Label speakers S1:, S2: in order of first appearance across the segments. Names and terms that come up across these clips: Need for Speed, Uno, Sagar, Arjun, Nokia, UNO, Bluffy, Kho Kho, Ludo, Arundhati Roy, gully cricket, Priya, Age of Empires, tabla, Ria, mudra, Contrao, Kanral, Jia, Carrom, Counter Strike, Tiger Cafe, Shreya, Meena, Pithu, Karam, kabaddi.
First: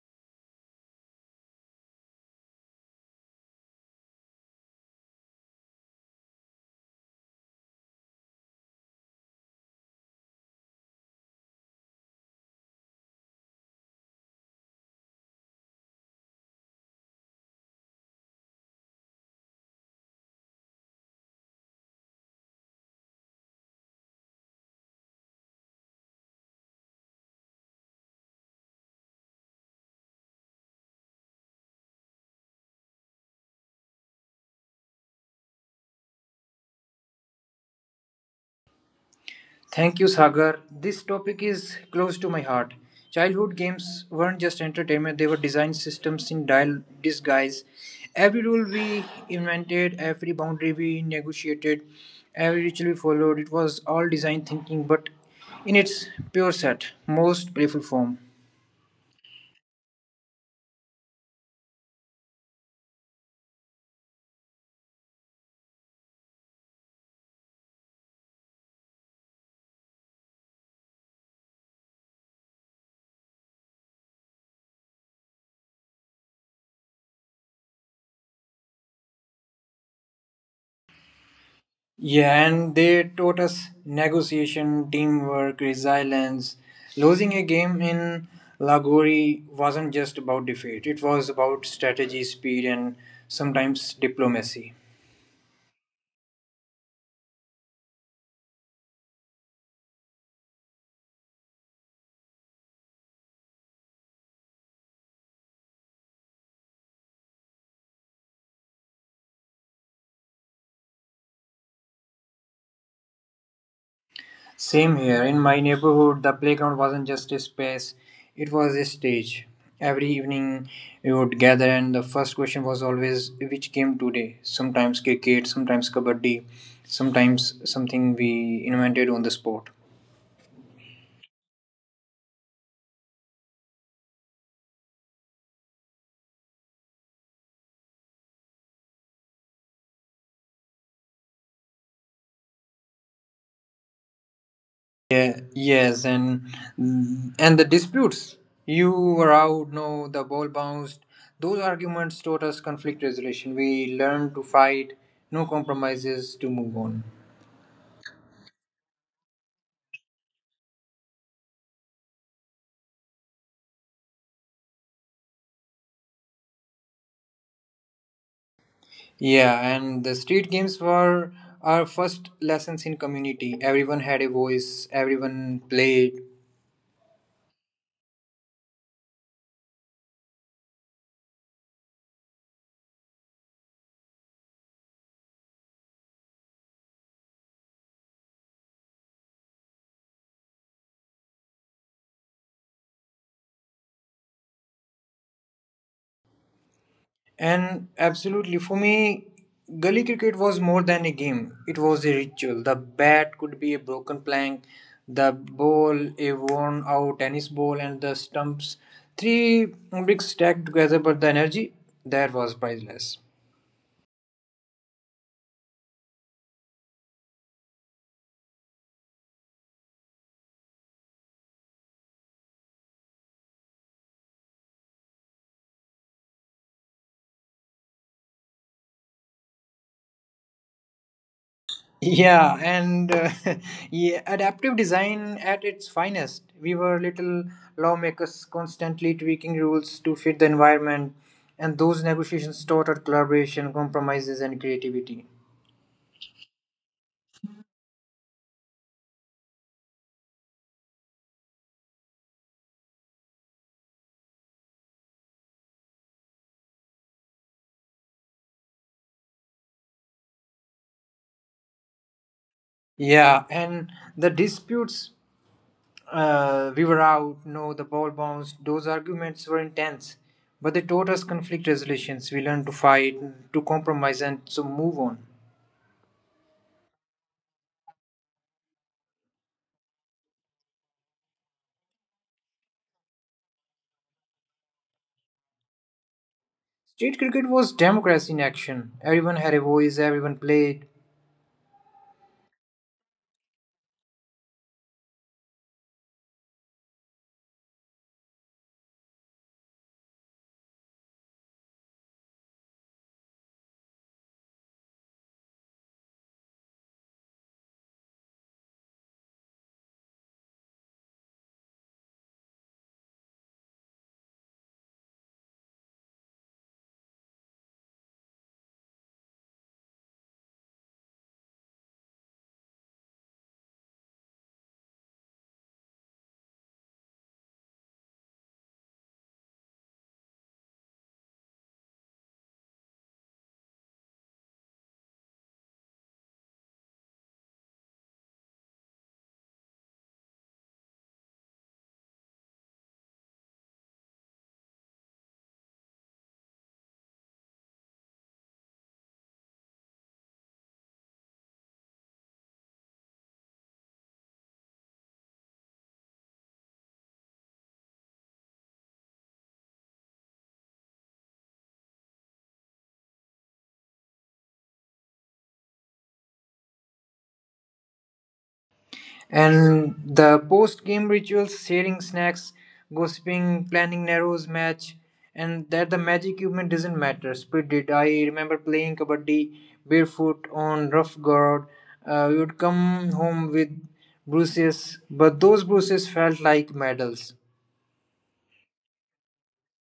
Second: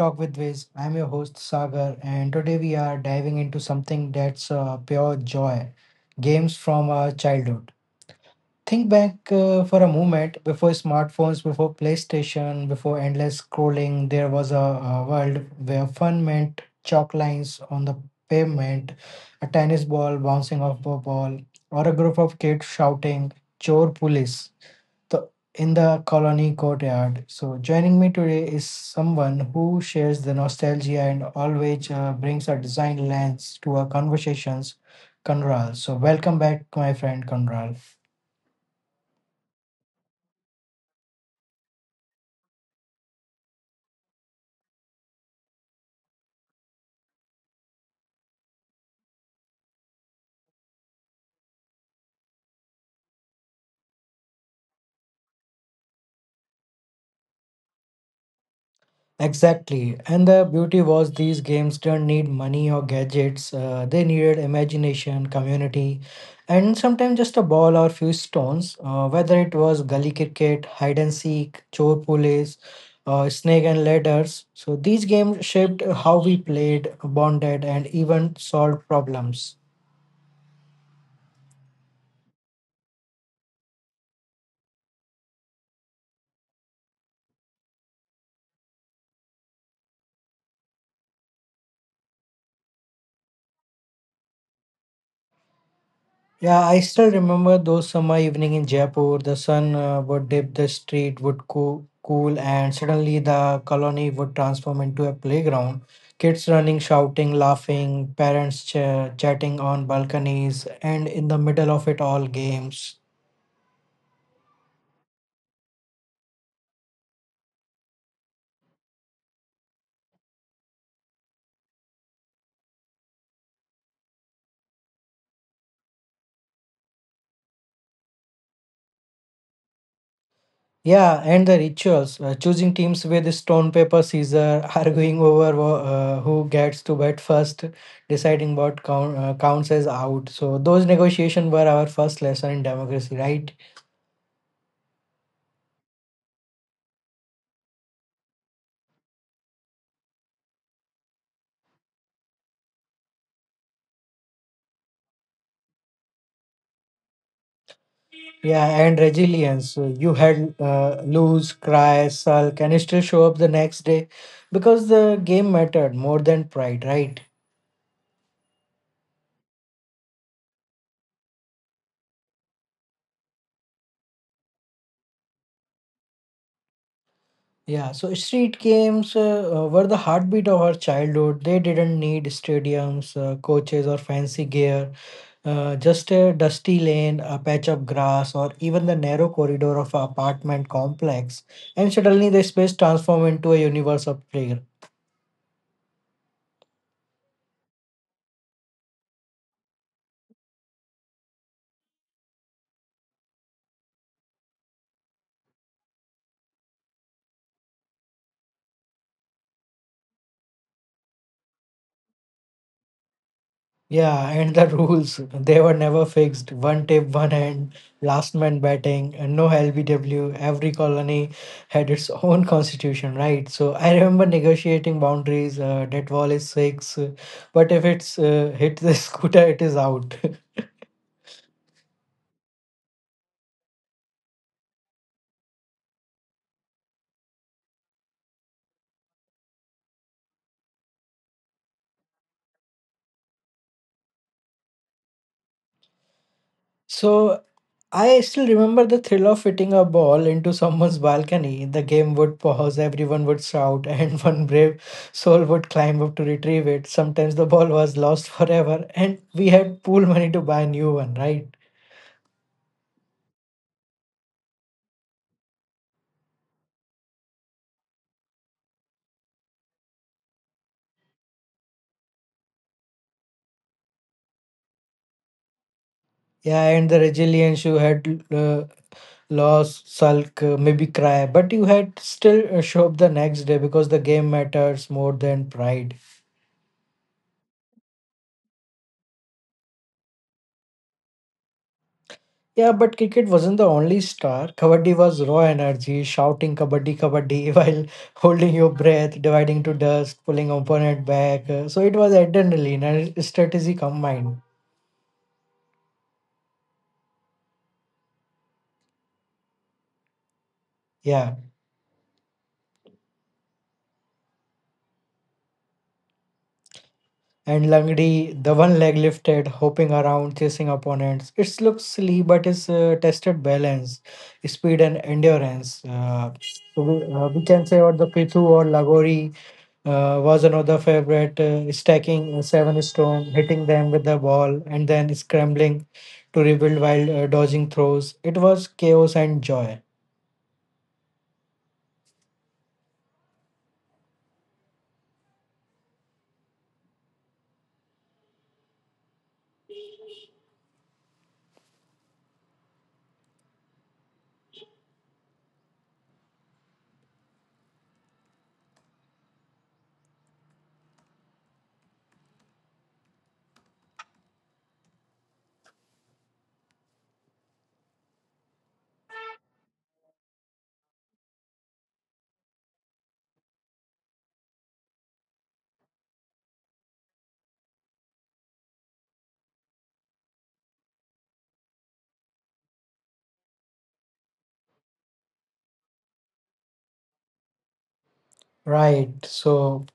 S1: Talk with Viz. I'm your host Sagar, and today we are diving into something that's pure joy games from our childhood. Think back for a moment before smartphones, before PlayStation, before endless scrolling, there was a world where fun meant chalk lines on the pavement, a tennis ball bouncing off a ball, or a group of kids shouting, Chor Police, the, in the colony courtyard. So, joining me today is someone who shares the nostalgia and always brings a design lens to our conversations, Kanral. So, welcome back, my friend Kanral.
S2: Thank you, Sagar. This topic is close to my heart. Childhood games weren't just entertainment, they were design systems in disguise. Every rule we invented, every boundary we negotiated, every ritual we followed, it was all design thinking, but in its pure set, most playful form.
S1: Exactly. And the beauty was these games didn't need money or gadgets. They needed imagination, community, and sometimes just a ball or few stones. Whether it was gully cricket, hide and seek, chor pulleys, snake and ladders. So these games shaped how we played, bonded, and even solved problems.
S2: Yeah, and they taught us negotiation, teamwork, resilience. Losing a game in Lagori wasn't just about defeat, it was about strategy, speed, and sometimes diplomacy.
S1: Yeah, I still remember those summer evening in Jaipur. The sun would dip, the street would cool, and suddenly the colony would transform into a playground. Kids running, shouting, laughing, parents chatting on balconies, and in the middle of it all, games.
S2: Same here. In my neighborhood, the playground wasn't just a space, it was a stage. Every evening we would gather, and the first question was always, which game today? Sometimes cricket, sometimes kabaddi, sometimes something we invented on the spot.
S1: Yeah, and the rituals. Choosing teams with stone, paper, scissors, arguing over who gets to bat first, deciding what counts as out. So those negotiations were our first lesson in democracy, right?
S2: Yeah, yes, and the disputes. You were out, no, the ball bounced. Those arguments taught us conflict resolution. We learned to fight, no compromises to move on.
S1: Yeah, and resilience. So you had lose, cry, sulk, and still show up the next day because the game mattered more than pride, right?
S2: Yeah, and the street games were our first lessons in community. Everyone had a voice, everyone played.
S1: Yeah, so street games were the heartbeat of our childhood. They didn't need stadiums, coaches, or fancy gear. Just a dusty lane, a patch of grass, or even the narrow corridor of an apartment complex, and suddenly the space transformed into a universe of play.
S2: And absolutely, for me, gully cricket was more than a game. It was a ritual. The bat could be a broken plank, the ball a worn out tennis ball, and the stumps three bricks stacked together. But the energy there was priceless.
S1: Yeah, and the rules, they were never fixed. One tip, one hand, last man batting, and no LBW. Every colony had its own constitution, right? So I remember negotiating boundaries. That wall is six, but if it's hit the scooter, it is out.
S2: Yeah, and yeah, adaptive design at its finest. We were little lawmakers constantly tweaking rules to fit the environment, and those negotiations taught us collaboration, compromises, and creativity.
S1: So I still remember the thrill of hitting a ball into someone's balcony. The game would pause, everyone would shout, and one brave soul would climb up to retrieve it. Sometimes the ball was lost forever, and we had pool money to buy a new one, right?
S2: Yeah, and the disputes, we were out, no, the ball bounced, those arguments were intense. But they taught us conflict resolutions. We learned to fight, to compromise, and so move on.
S1: Yeah, and the resilience you had lost, sulk, maybe cry, but you had still show up the next day because the game matters more than pride.
S2: State cricket was democracy in action. Everyone had a voice, everyone played.
S1: Yeah, but cricket wasn't the only star. Kabaddi was raw energy, shouting kabaddi kabaddi while holding your breath, dividing to dust, pulling opponent back. So it was adrenaline and strategy combined. Yeah, and Langdi, the one leg lifted, hopping around, chasing opponents. It looks silly, but it's tested balance, speed, and endurance. So we can say, or the Pithu or Lagori was another favorite, stacking seven stone, hitting them with the ball, and then scrambling to rebuild while dodging throws. It was chaos and joy.
S2: And the post game rituals, sharing snacks, gossiping, planning narrows match, and that the magic equipment doesn't matter. Split it! I remember playing kabaddi barefoot on rough ground. We would come home with bruises, but those bruises felt like medals.
S1: Right. So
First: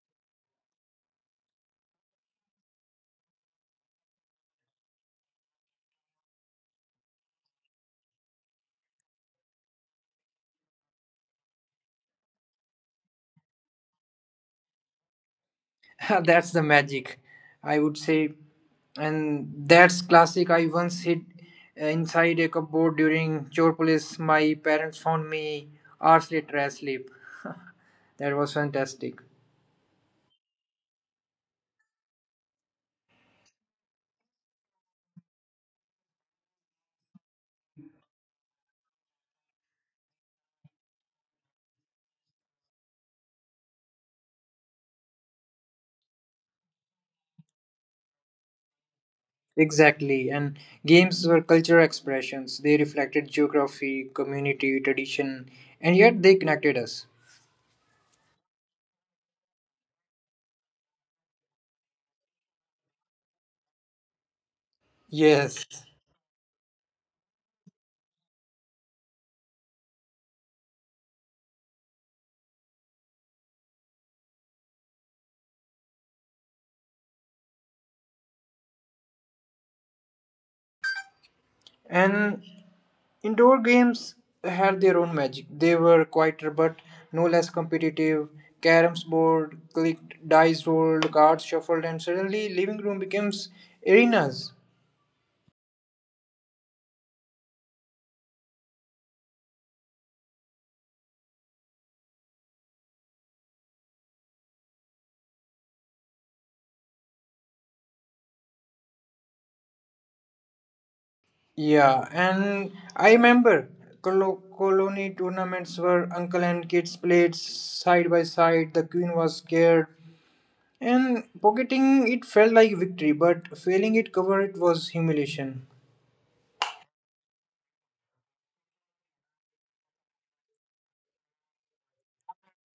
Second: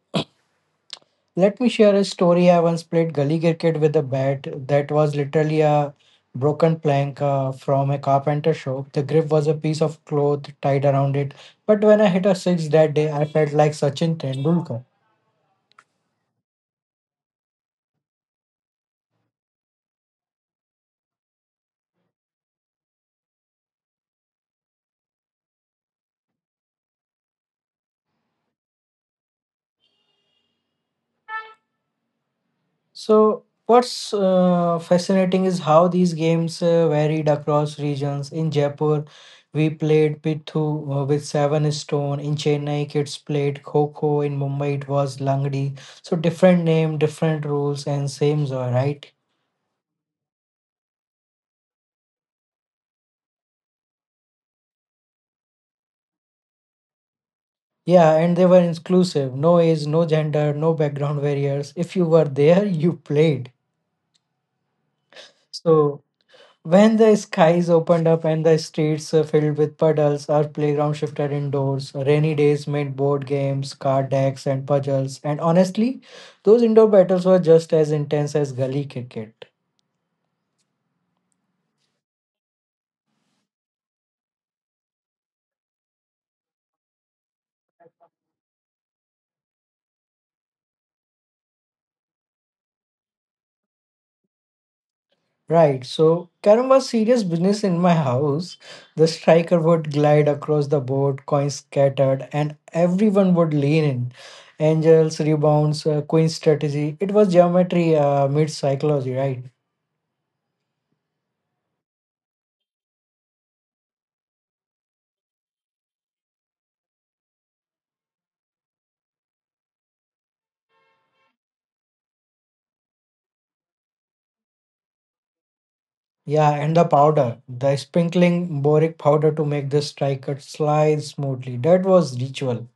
S1: let me share a story. I once played gully cricket with a bat that was literally a broken plank from a carpenter shop. The grip was a piece of cloth tied around it. But when I hit a six that day, I felt like Sachin Tendulkar.
S2: That's the magic, I would say. And that's classic. I once hid inside a cupboard during chore police. My parents found me hours later asleep. That was fantastic.
S1: So, what's fascinating is how these games varied across regions. In Jaipur, we played Pithu with seven stone. In Chennai, kids played Kho Kho. In Mumbai, it was Langdi. So, different name, different rules, and same joy, right?
S2: Exactly. And games were cultural expressions. They reflected geography, community, tradition, and yet they connected us.
S1: Yeah, and they were inclusive. No age, no gender, no background barriers. If you were there, you played.
S2: Yes.
S1: So when the skies opened up and the streets filled with puddles, our playground shifted indoors. Rainy days meant board games, card decks, and puzzles. And honestly, those indoor battles were just as intense as gully cricket.
S2: And indoor games had their own magic. They were quieter but no less competitive. Caroms board clicked, dice rolled, cards shuffled, and suddenly living room becomes arenas.
S1: Right, so Karam was serious business in my house. The striker would glide across the board, coins scattered, and everyone would lean in. Angels, rebounds, queen strategy. It was geometry meets psychology, right?
S2: Yeah, and I remember colony tournaments where uncle and kids played side by side. The queen was scared, and pocketing it felt like victory, but failing it cover it was humiliation.
S1: Yeah, and the powder, the sprinkling boric powder to make the striker slide smoothly. That was ritual.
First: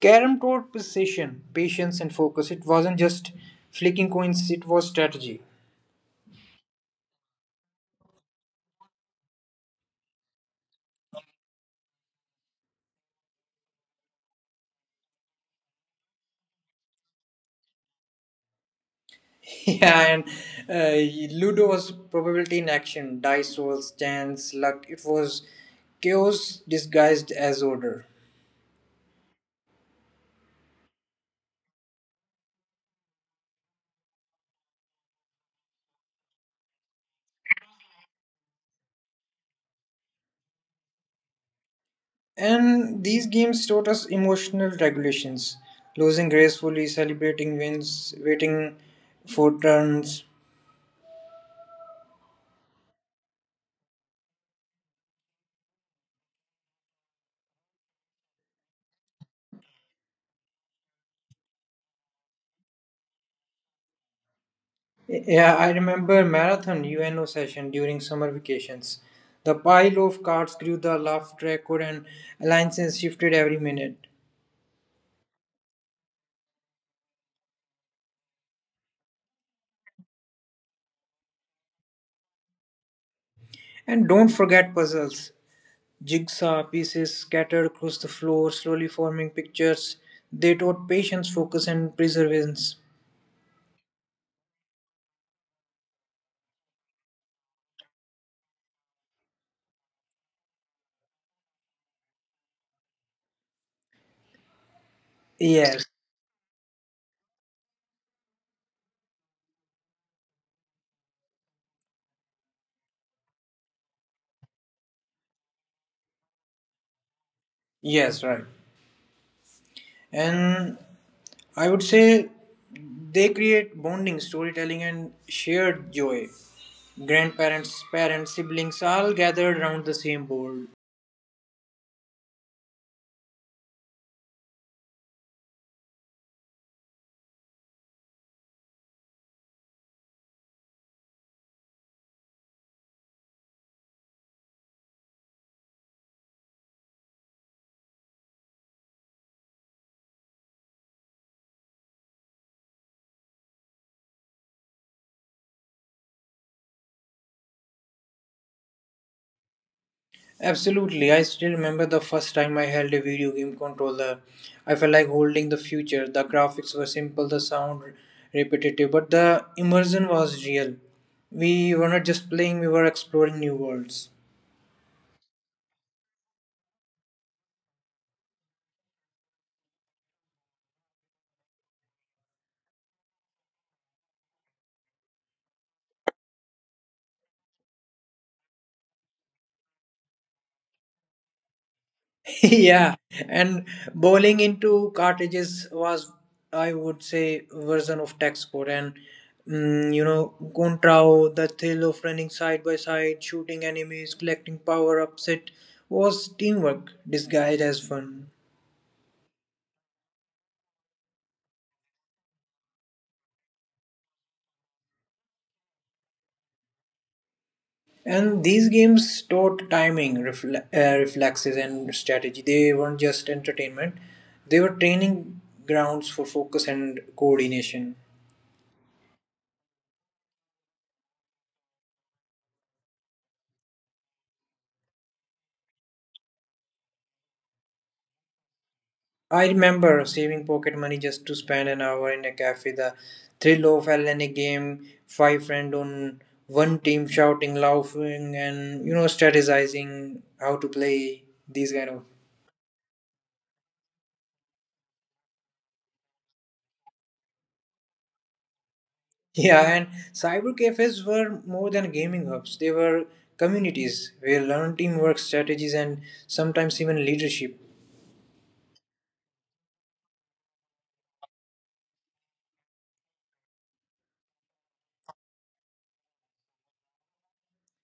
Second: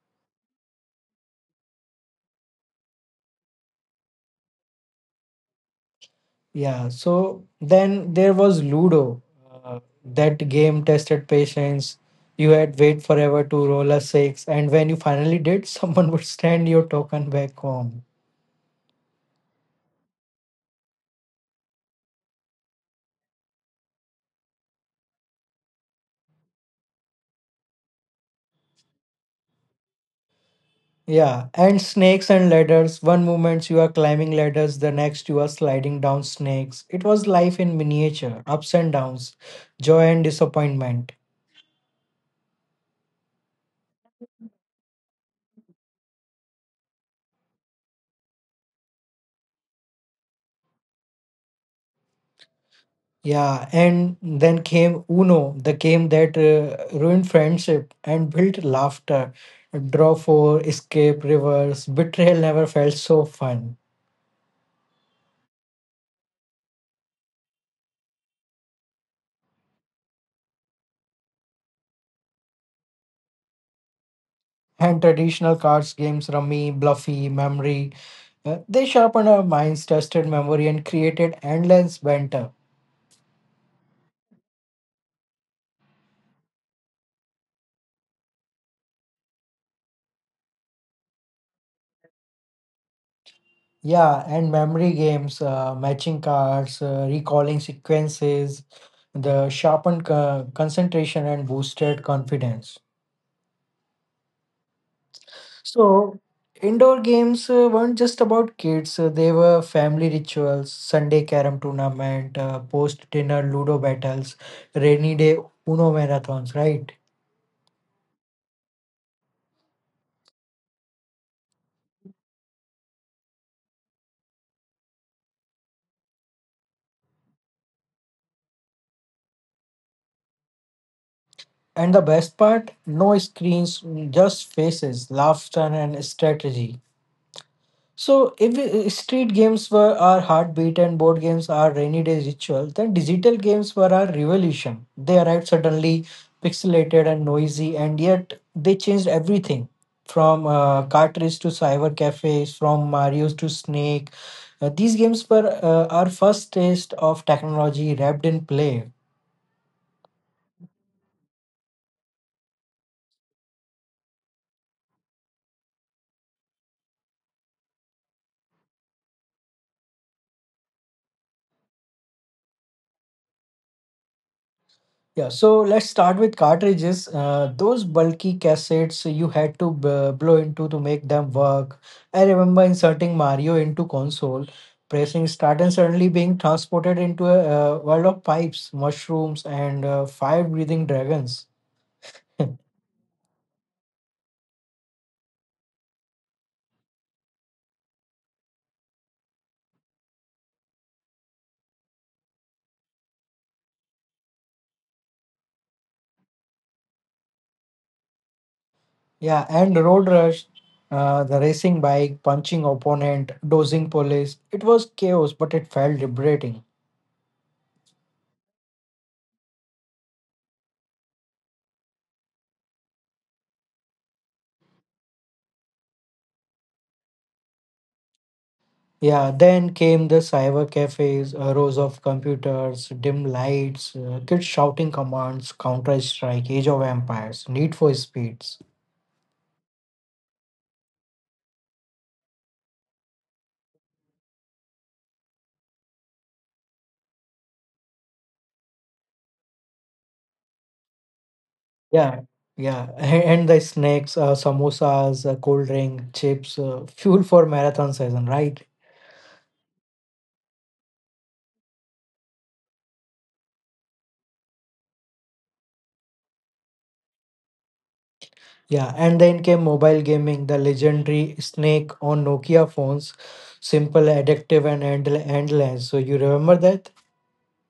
S2: Carrom taught precision, patience, and focus. It wasn't just flicking coins; it was strategy.
S1: Yeah, so then there was Ludo. Uh, that game tested patience. You had wait forever to roll a six, and when you finally did, someone would stand your token back home.
S2: Yeah, and Ludo was probability in action, dice rolls, chance, luck. It was chaos disguised as order.
S1: Yeah, and snakes and ladders. One moment you are climbing ladders, the next you are sliding down snakes. It was life in miniature, ups and downs, joy and disappointment.
S2: And these games taught us emotional regulations: losing gracefully, celebrating wins, waiting for turns.
S1: Yeah, and then came Uno, the game that ruined friendship and built laughter. Draw four, escape, reverse, betrayal never felt so fun.
S2: Yeah, I remember marathon UNO session during summer vacations. The pile of cards grew, the laugh record and alliances shifted every minute.
S1: And traditional cards games, Rummy, Bluffy, Memory, they sharpened our minds, tested memory, and created endless banter.
S2: And don't forget puzzles. Jigsaw pieces scattered across the floor, slowly forming pictures. They taught patience, focus, and perseverance.
S1: Yeah, and memory games, matching cards, recalling sequences, the sharpened concentration and boosted confidence.
S2: Yes,
S1: So, indoor games weren't just about kids, they were family rituals, Sunday carom tournament, post dinner ludo battles, rainy day Uno marathons, right?
S2: yes, right. And I would say they create bonding, storytelling, and shared joy. Grandparents, parents, siblings all gathered around the same board.
S1: And the best part no screens, just faces, laughter, and strategy. So, if street games were our heartbeat and board games are rainy day ritual, then digital games were our revolution. They arrived suddenly, pixelated and noisy, and yet they changed everything from cartridge to cyber cafes, from Mario's to Snake. These games were our first taste of technology wrapped in play.
S2: Absolutely, I still remember the first time I held a video game controller. I felt like holding the future. The graphics were simple, the sound repetitive, but the immersion was real. We were not just playing, we were exploring new worlds.
S1: Yeah, so let's start with cartridges. Those bulky cassettes you had to blow into to make them work. I remember inserting Mario into console, pressing start, and suddenly being transported into a world of pipes, mushrooms, and fire-breathing dragons.
S2: Yeah, and bowling into cartridges was, I would say, version of tech sport. And mm, you know, Contrao, the thrill of running side by side, shooting enemies, collecting power ups, it was teamwork disguised as fun.
S1: Yeah, and Road Rush, the racing bike, punching opponent, dozing police. It was chaos, but it felt liberating.
S2: And these games taught timing, reflexes, and strategy. They weren't just entertainment; they were training grounds for focus and coordination.
S1: Yeah, then came the cyber cafes, rows of computers, dim lights, kids shouting commands, Counter Strike, Age of Empires, Need for Speeds.
S2: I remember saving pocket money just to spend an hour in a cafe. The thrill of LNA game, five friends on one team shouting, laughing, and you know, strategizing how to play these kind of.
S1: Yeah, yeah, and the snacks, samosas, cold drink, chips, fuel for marathon season, right?
S2: Yeah, and cyber cafes were more than gaming hubs. They were communities where learned teamwork strategies and sometimes even leadership.
S1: Yeah, and then came mobile gaming, the legendary Snake on Nokia phones, simple, addictive, and endless. So you remember that?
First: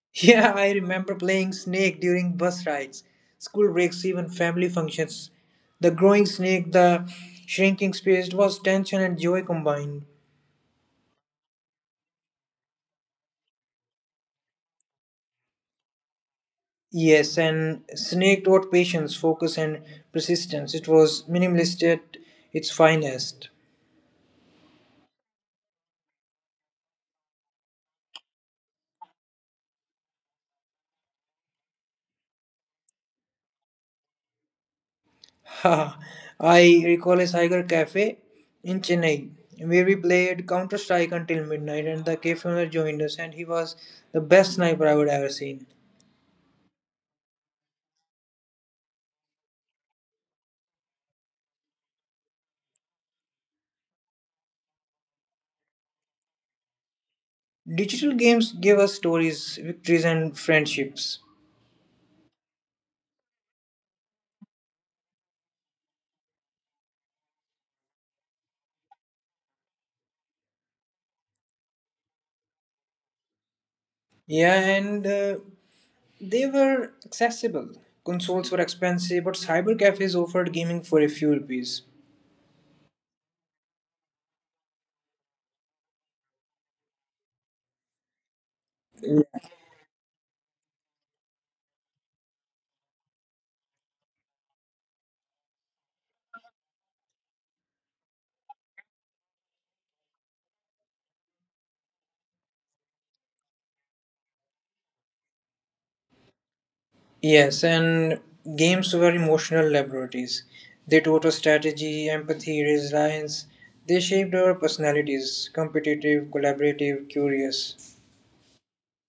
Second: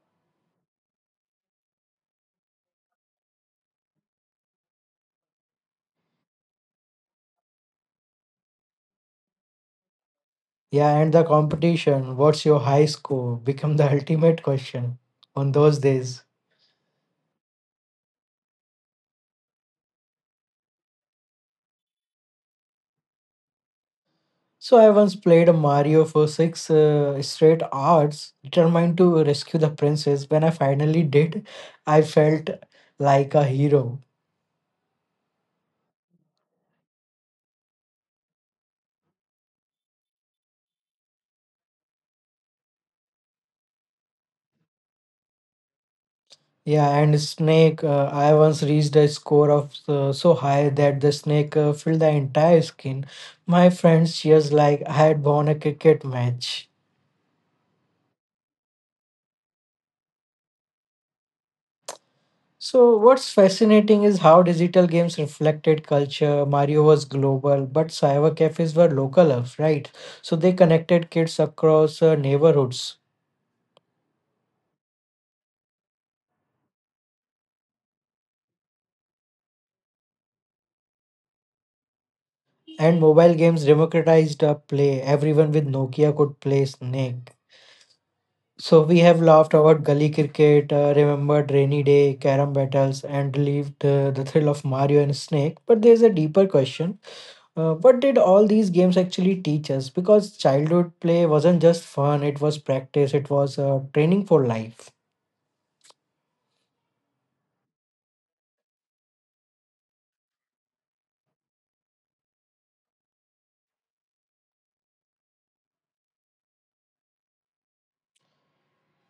S2: Yeah, I remember playing snake during bus rides, school breaks, even family functions. The growing snake, the shrinking space, it was tension and joy combined.
S1: Yeah, and the competition, what's your high score, become the ultimate question on those days.
S2: Yes, and snake taught patience, focus, and persistence. It was minimalist at its finest.
S1: So I once played a Mario for six straight hours, determined to rescue the princess. When I finally did, I felt like a hero.
S2: Ha! I recall a Tiger Cafe in Chennai where we played Counter Strike until midnight, and the cafe owner joined us, and he was the best sniper I would ever seen.
S1: Yeah, and Snake, I once reached a score of so high that the snake filled the entire skin. My friends cheers like I had won a cricket match.
S2: Digital games give us stories, victories, and friendships.
S1: So, what's fascinating is how digital games reflected culture. Mario was global, but cyber cafes were local, right? So, they connected kids across neighborhoods.
S2: Yeah, and they were accessible. Consoles were expensive, but cyber cafes offered gaming for a few rupees.
S1: And mobile games democratized play. Everyone with Nokia could play Snake. So, we have laughed about gully cricket, remembered rainy day, carom battles, and lived the thrill of Mario and Snake. But there's a deeper question. What did all these games actually teach us? Because childhood play wasn't just fun, it was practice, it was training for life.
S2: Yes, and games were emotional laboratories. They taught us strategy, empathy, resilience. They shaped our personalities competitive, collaborative, curious.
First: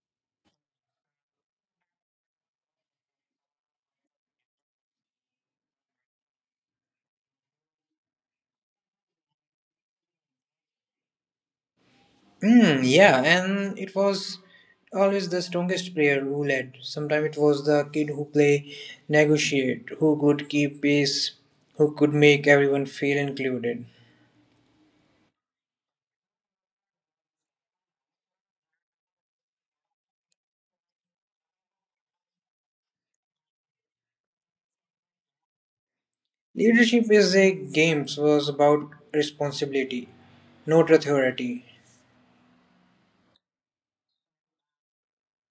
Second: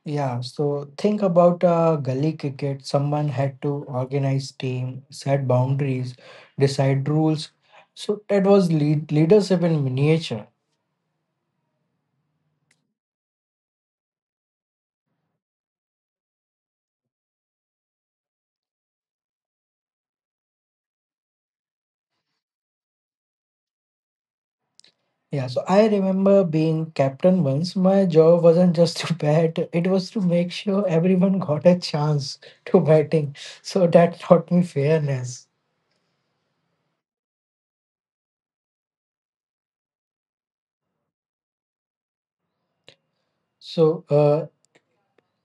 S1: Yeah, so think about gully cricket. Someone had to organize team, set boundaries, decide rules. So that was leadership in miniature.
S2: Mm, yeah, and it was always the strongest player who led. Sometimes it was the kid who play, negotiate, who could keep pace, who could make everyone feel included.
S1: Yeah, so I remember being captain once. My job wasn't just to bat, it was to make sure everyone got a chance to batting. So that taught me fairness.
S2: Leadership is a games was about responsibility, not authority.
S1: So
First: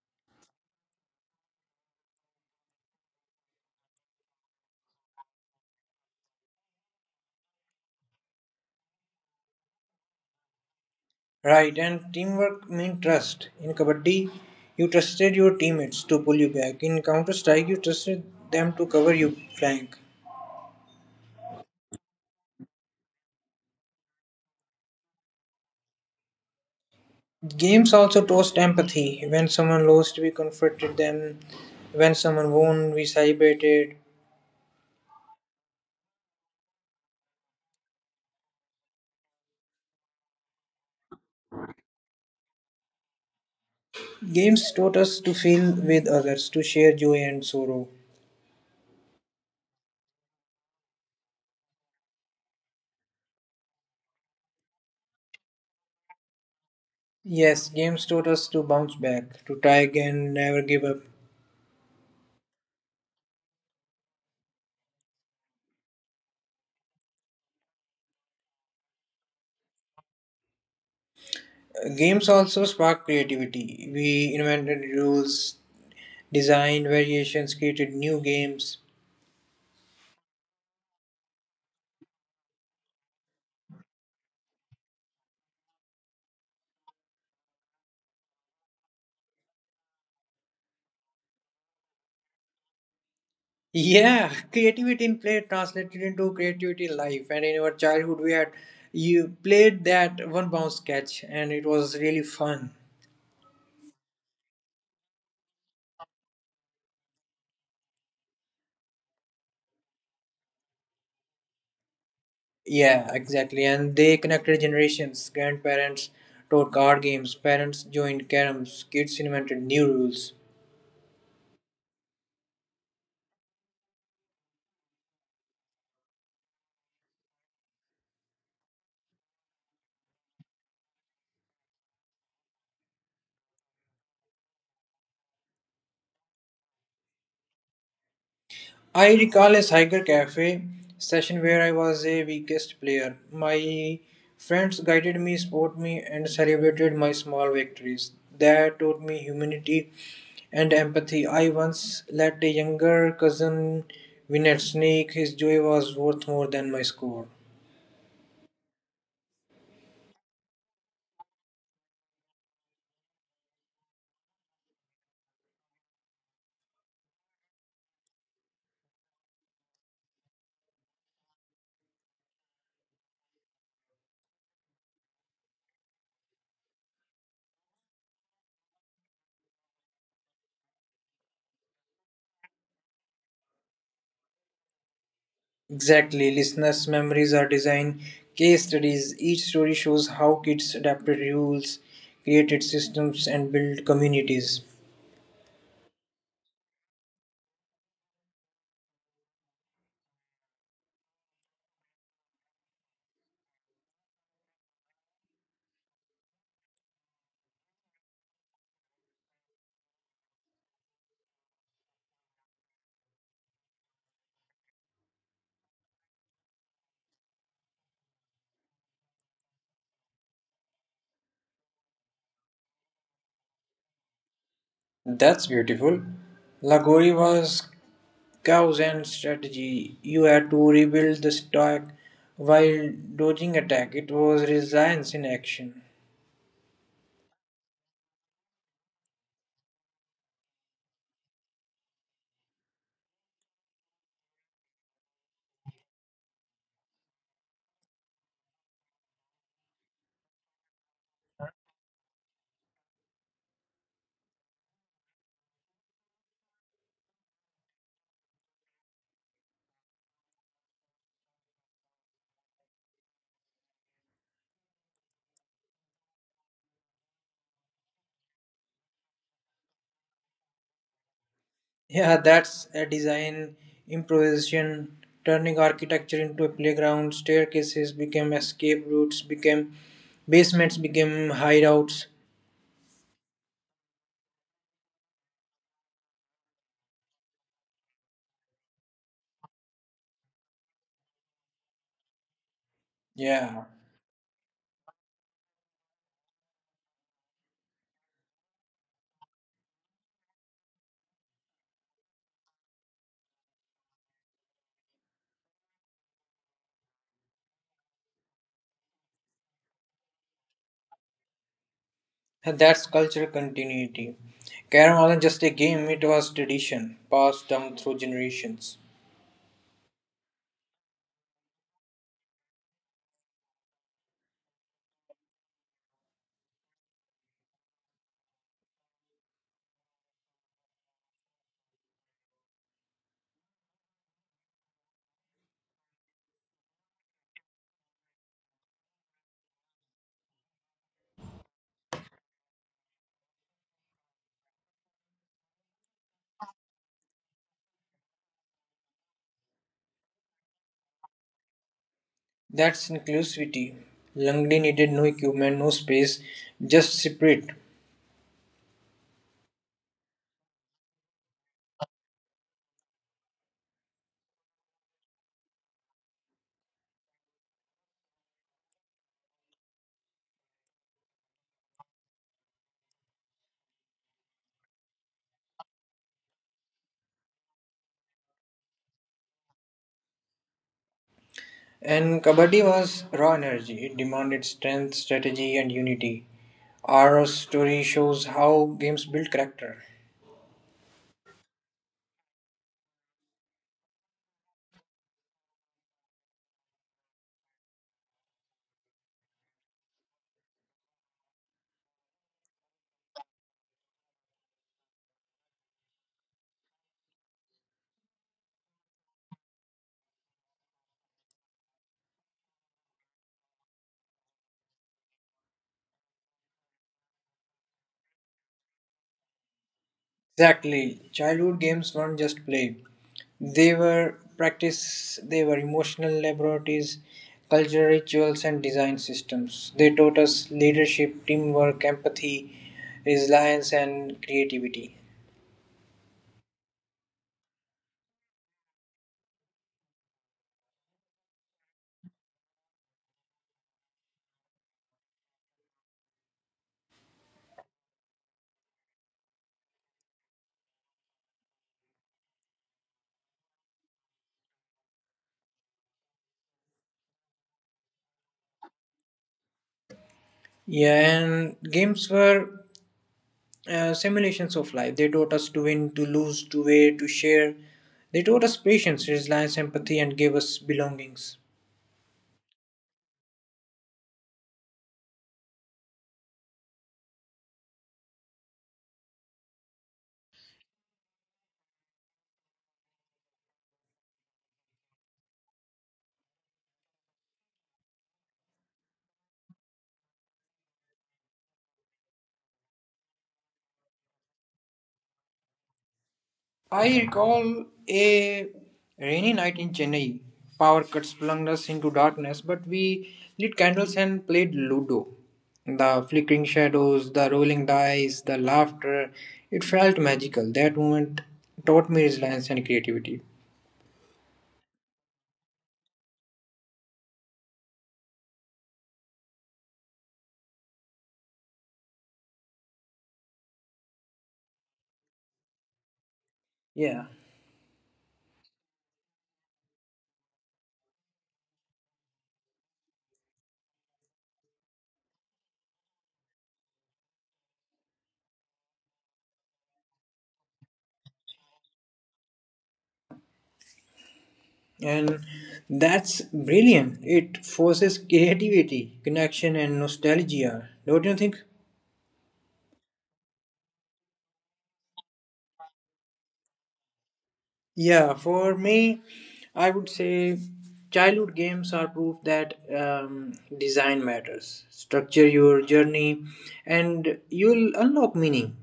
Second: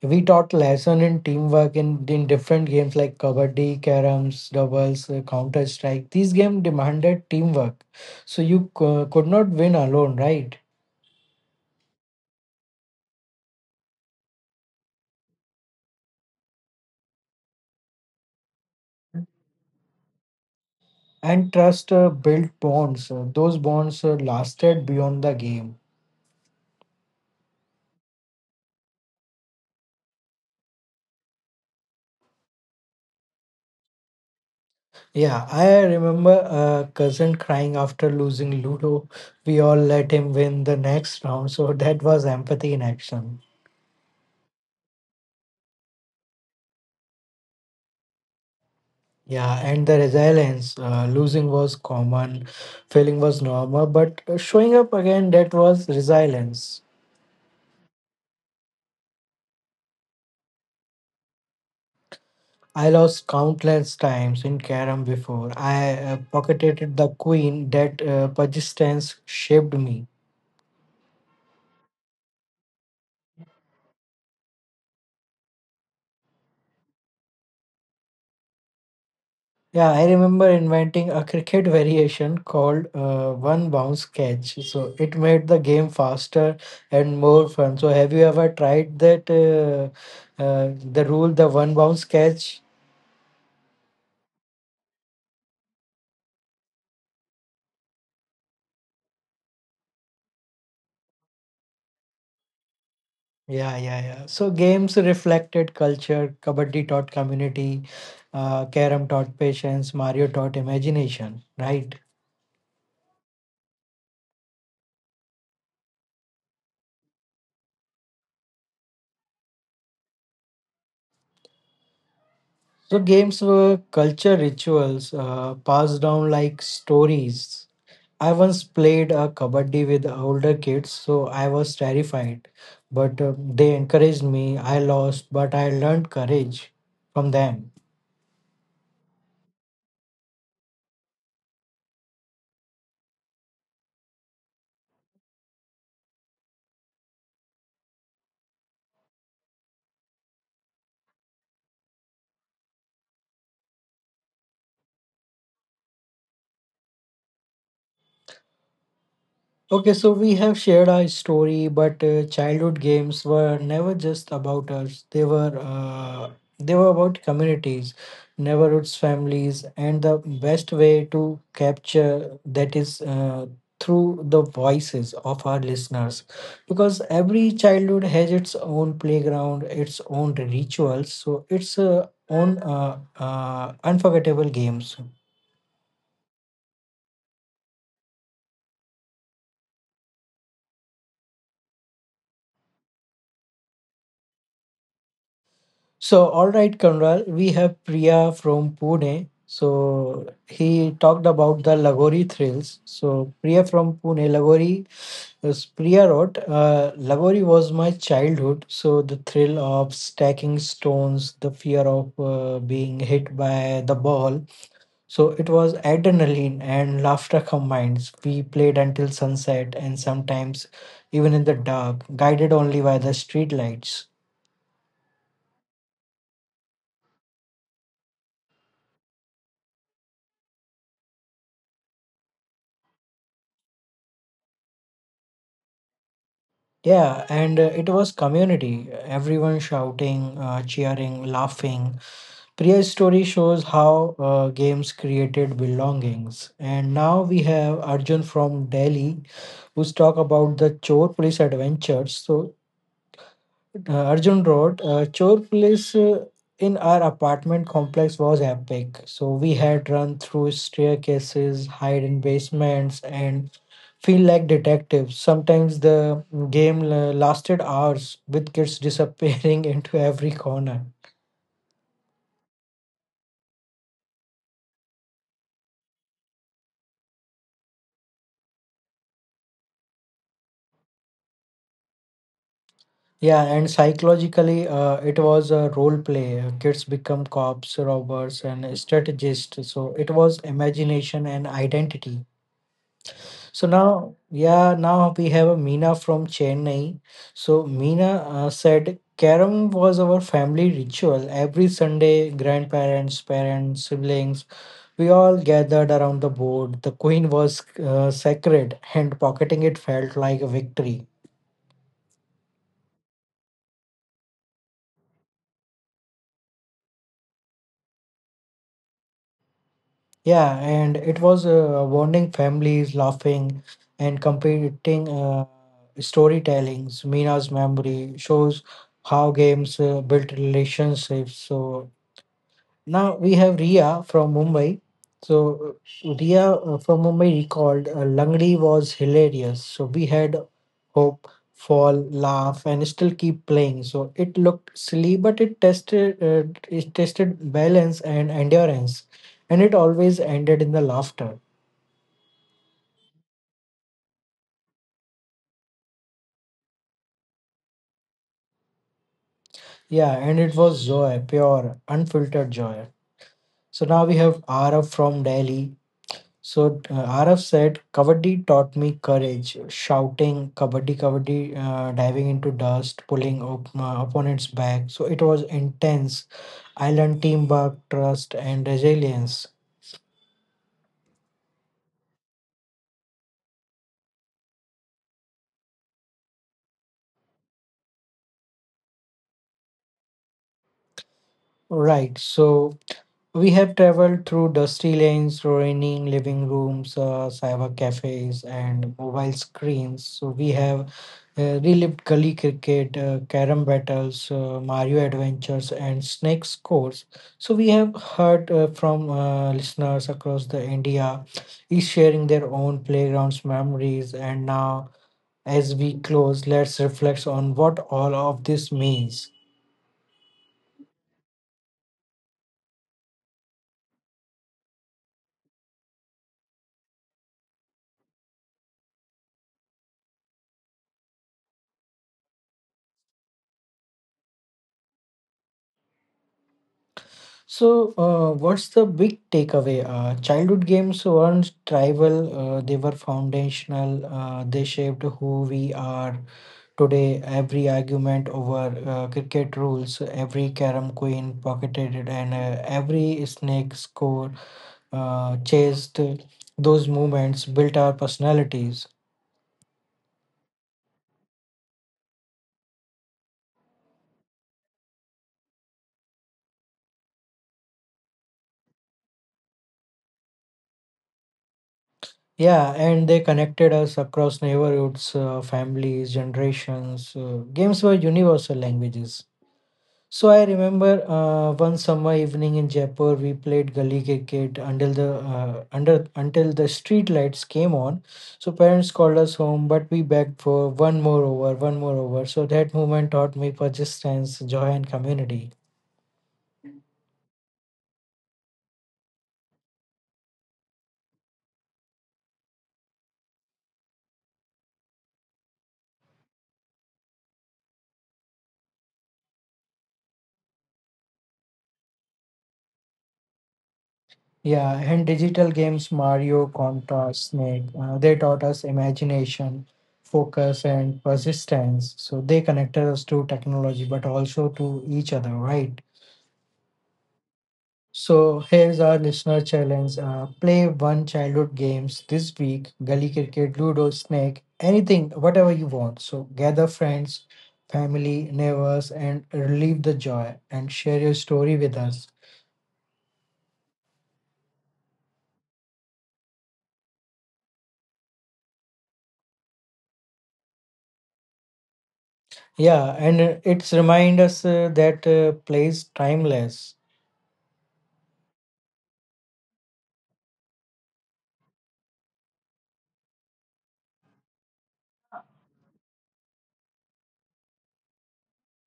S1: we taught lesson in teamwork in different games like kabaddi, caroms, doubles, counter strike. These games demanded teamwork, so you could not win alone, right?
S2: Right, and teamwork mean trust. In Kabaddi, you trusted your teammates to pull you back. In Counter Strike, you trusted them to cover you flank.
S1: And trust built bonds. Those bonds lasted beyond the game.
S2: Games also toast empathy. When someone lost, we comforted them. When someone won, we celebrated.
S1: Yeah, I remember a cousin crying after losing Ludo. We all let him win the next round, so that was empathy in action.
S2: Games taught us to feel with others, to share joy and sorrow.
S1: Yeah, and the resilience. Losing was common, failing was normal, but showing up again, that was resilience.
S2: Yes, games taught us to bounce back, to try again, never give up.
S1: I lost countless times in carom before. I pocketed the queen. That persistence shaped me.
S2: Games also spark creativity. We invented rules, designed variations, created new games.
S1: Yeah, I remember inventing a cricket variation called one bounce catch. So it made the game faster and more fun. So have you ever tried that? The rule, the one bounce catch.
S2: Yeah, creativity in play translated into creativity in life. And in our childhood, we had you played that one bounce catch, and it was really fun.
S1: Yeah, yeah, yeah. So games reflected culture, kabaddi taught community, carom taught patience, Mario taught imagination, right?
S2: Yeah, exactly. And they connected generations. Grandparents taught card games, parents joined caroms, kids invented new rules.
S1: So games were culture rituals passed down like stories. I once played a kabaddi with older kids, so I was terrified, but they encouraged me. I lost, but I learned courage from them.
S2: I recall a Cyger Cafe session where I was a weakest player. My friends guided me, supported me, and celebrated my small victories. That taught me humanity and empathy. I once let a younger cousin win at Snake. His joy was worth more than my score.
S1: Okay, so we have shared our story, but childhood games were never just about us. They were about communities, neighborhoods, families, and the best way to capture that is through the voices of our listeners, because every childhood has its own playground, its own rituals, so its own unforgettable games.
S2: Exactly. Listeners' memories are design case studies. Each story shows how kids adapted rules, created systems, and built communities.
S1: So, all right, Conrad, we have Priya from Pune. So, he talked about the Lagori thrills. So, Priya from Pune, Lagori, as Priya wrote, Lagori was my childhood. So, the thrill of stacking stones, the fear of being hit by the ball. So, it was adrenaline and laughter combined. We played until sunset and sometimes even in the dark, guided only by the street lights.
S2: That's beautiful. Lagori was cows and strategy. You had to rebuild the stock while dodging attack. It was resilience in action.
S1: Yeah, and it was community. Everyone shouting, cheering, laughing. Priya's story shows how games created belongings. And now we have Arjun from Delhi, who's talk about the Chor Police adventures. So Arjun wrote, Chore Police in our apartment complex was epic. So we had run through staircases, hide in basements, and feel like detectives. Sometimes the lasted hours with kids disappearing into every corner.
S2: Yeah, that's a design improvisation. Turning architecture into a playground, staircases became escape routes, became basements, became hideouts.
S1: Yeah, and psychologically, it was a role play. Kids become cops, robbers, and strategists. So it was imagination and identity.
S2: Yeah,
S1: So now, yeah, now we have a Meena from Chennai. So Meena said, Karam was our family ritual. Every Sunday, grandparents, parents, siblings, we all gathered around the board. The queen was sacred, and pocketing it felt like a victory.
S2: and that's cultural continuity. Carrom wasn't just a game, it was tradition, passed down through generations.
S1: Yeah, and it was bonding families, laughing, and competing storytellings. Meena's memory shows how games built relationships. So now we have Ria from Mumbai. So Ria from Mumbai recalled Langdi was hilarious. So we had hope, fall, laugh, and still keep playing. So it looked silly, but it tested balance and endurance, and it always ended in the laughter.
S2: That's inclusivity. Langley needed no equipment, no space, just spirit.
S1: Yeah, and it was joy, pure, unfiltered joy. So now we have Araf from Delhi. So Araf said, Kabaddi taught me courage, shouting, Kabaddi, Kabaddi, diving into dust, pulling opponents back. So it was intense. I learned teamwork, trust, and resilience.
S2: And Kabaddi was raw energy. It demanded strength, strategy, and unity. Our story shows how games build character.
S1: Right. So we have traveled through dusty lanes, ruining living rooms, cyber cafes, and mobile screens. So we have relived gully cricket, carom battles, Mario adventures, and snake scores. So we have heard from listeners across the India, is sharing their own playgrounds memories. And now, as we close, let's reflect on what all of this means.
S2: Exactly. Childhood games weren't just play, they were practice, they were emotional laboratories, cultural rituals, and design systems. They taught us leadership, teamwork, empathy, resilience, and creativity.
S1: So, what's the big takeaway? Childhood games weren't tribal, they were foundational, they shaped who we are today, every argument over cricket rules, every carom queen pocketed, and every snake score chased, those moments built our personalities.
S2: Yeah, and games were simulations of life. They taught us to win, to lose, to wait, to share. They taught us patience, resilience, empathy, and gave us belongings.
S1: Yeah, and they connected us across neighborhoods, families, generations. Games were universal languages. So I remember one summer evening in Jaipur, we played gully cricket until the under until the street lights came on. So parents called us home, but we begged for one more over, one more over. So that moment taught me persistence, joy, and community.
S2: I recall a rainy night in Chennai. Power cuts plunged us into darkness, but we lit candles and played Ludo. The flickering shadows, the rolling dice, the laughter, it felt magical. That moment taught me resilience and creativity.
S1: Yeah, and digital games Mario, Contra, Snake, they taught us imagination, focus, and persistence. So they connected us to technology, but also to each other, right?
S2: Yeah.
S1: So here's our listener challenge. Play one childhood games this week, gully cricket, ludo, snake, anything, whatever you want. So gather friends, family, neighbors, and relive the joy and share your story with us.
S2: And that's brilliant. It forces creativity, connection and nostalgia, don't you think?
S1: Yeah, and it's remind us that play is timeless.
S2: Yeah, for me, I would say childhood games are proof that design matters. Structure your journey and you'll unlock meaning.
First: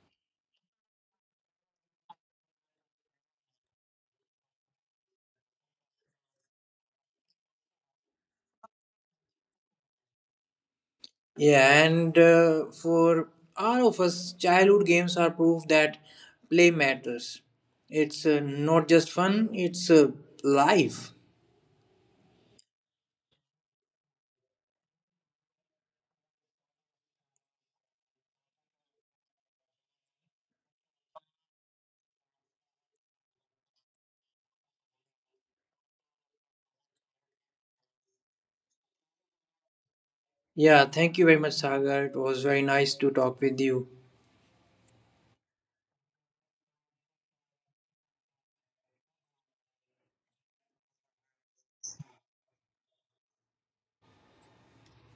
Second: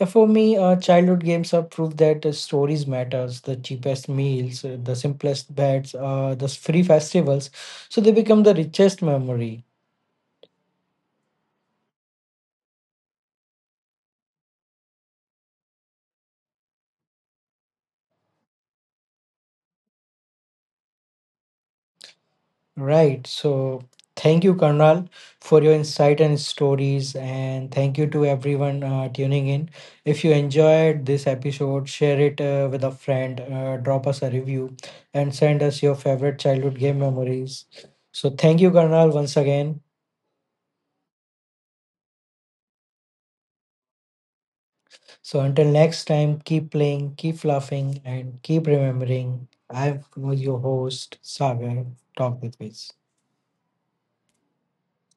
S1: Yeah, for me, childhood games are proof that stories matters. The cheapest meals, the simplest beds, the free festivals, so they become the richest memory.
S2: Yeah, and for all of us childhood games are proof that play matters. It's not just fun, it's life.
S1: Right. So thank you, Karnal, for your insight and stories. And thank you to everyone tuning in. If you enjoyed this episode, share it with a friend, drop us a review, and send us your favorite childhood game memories. So thank you, Karnal, once again.
S2: Yeah, thank you very much, Sagar. It was very nice to talk with you.
S1: So until next time, keep playing, keep laughing, and keep remembering. I was your host, Sagar. Talk with peace.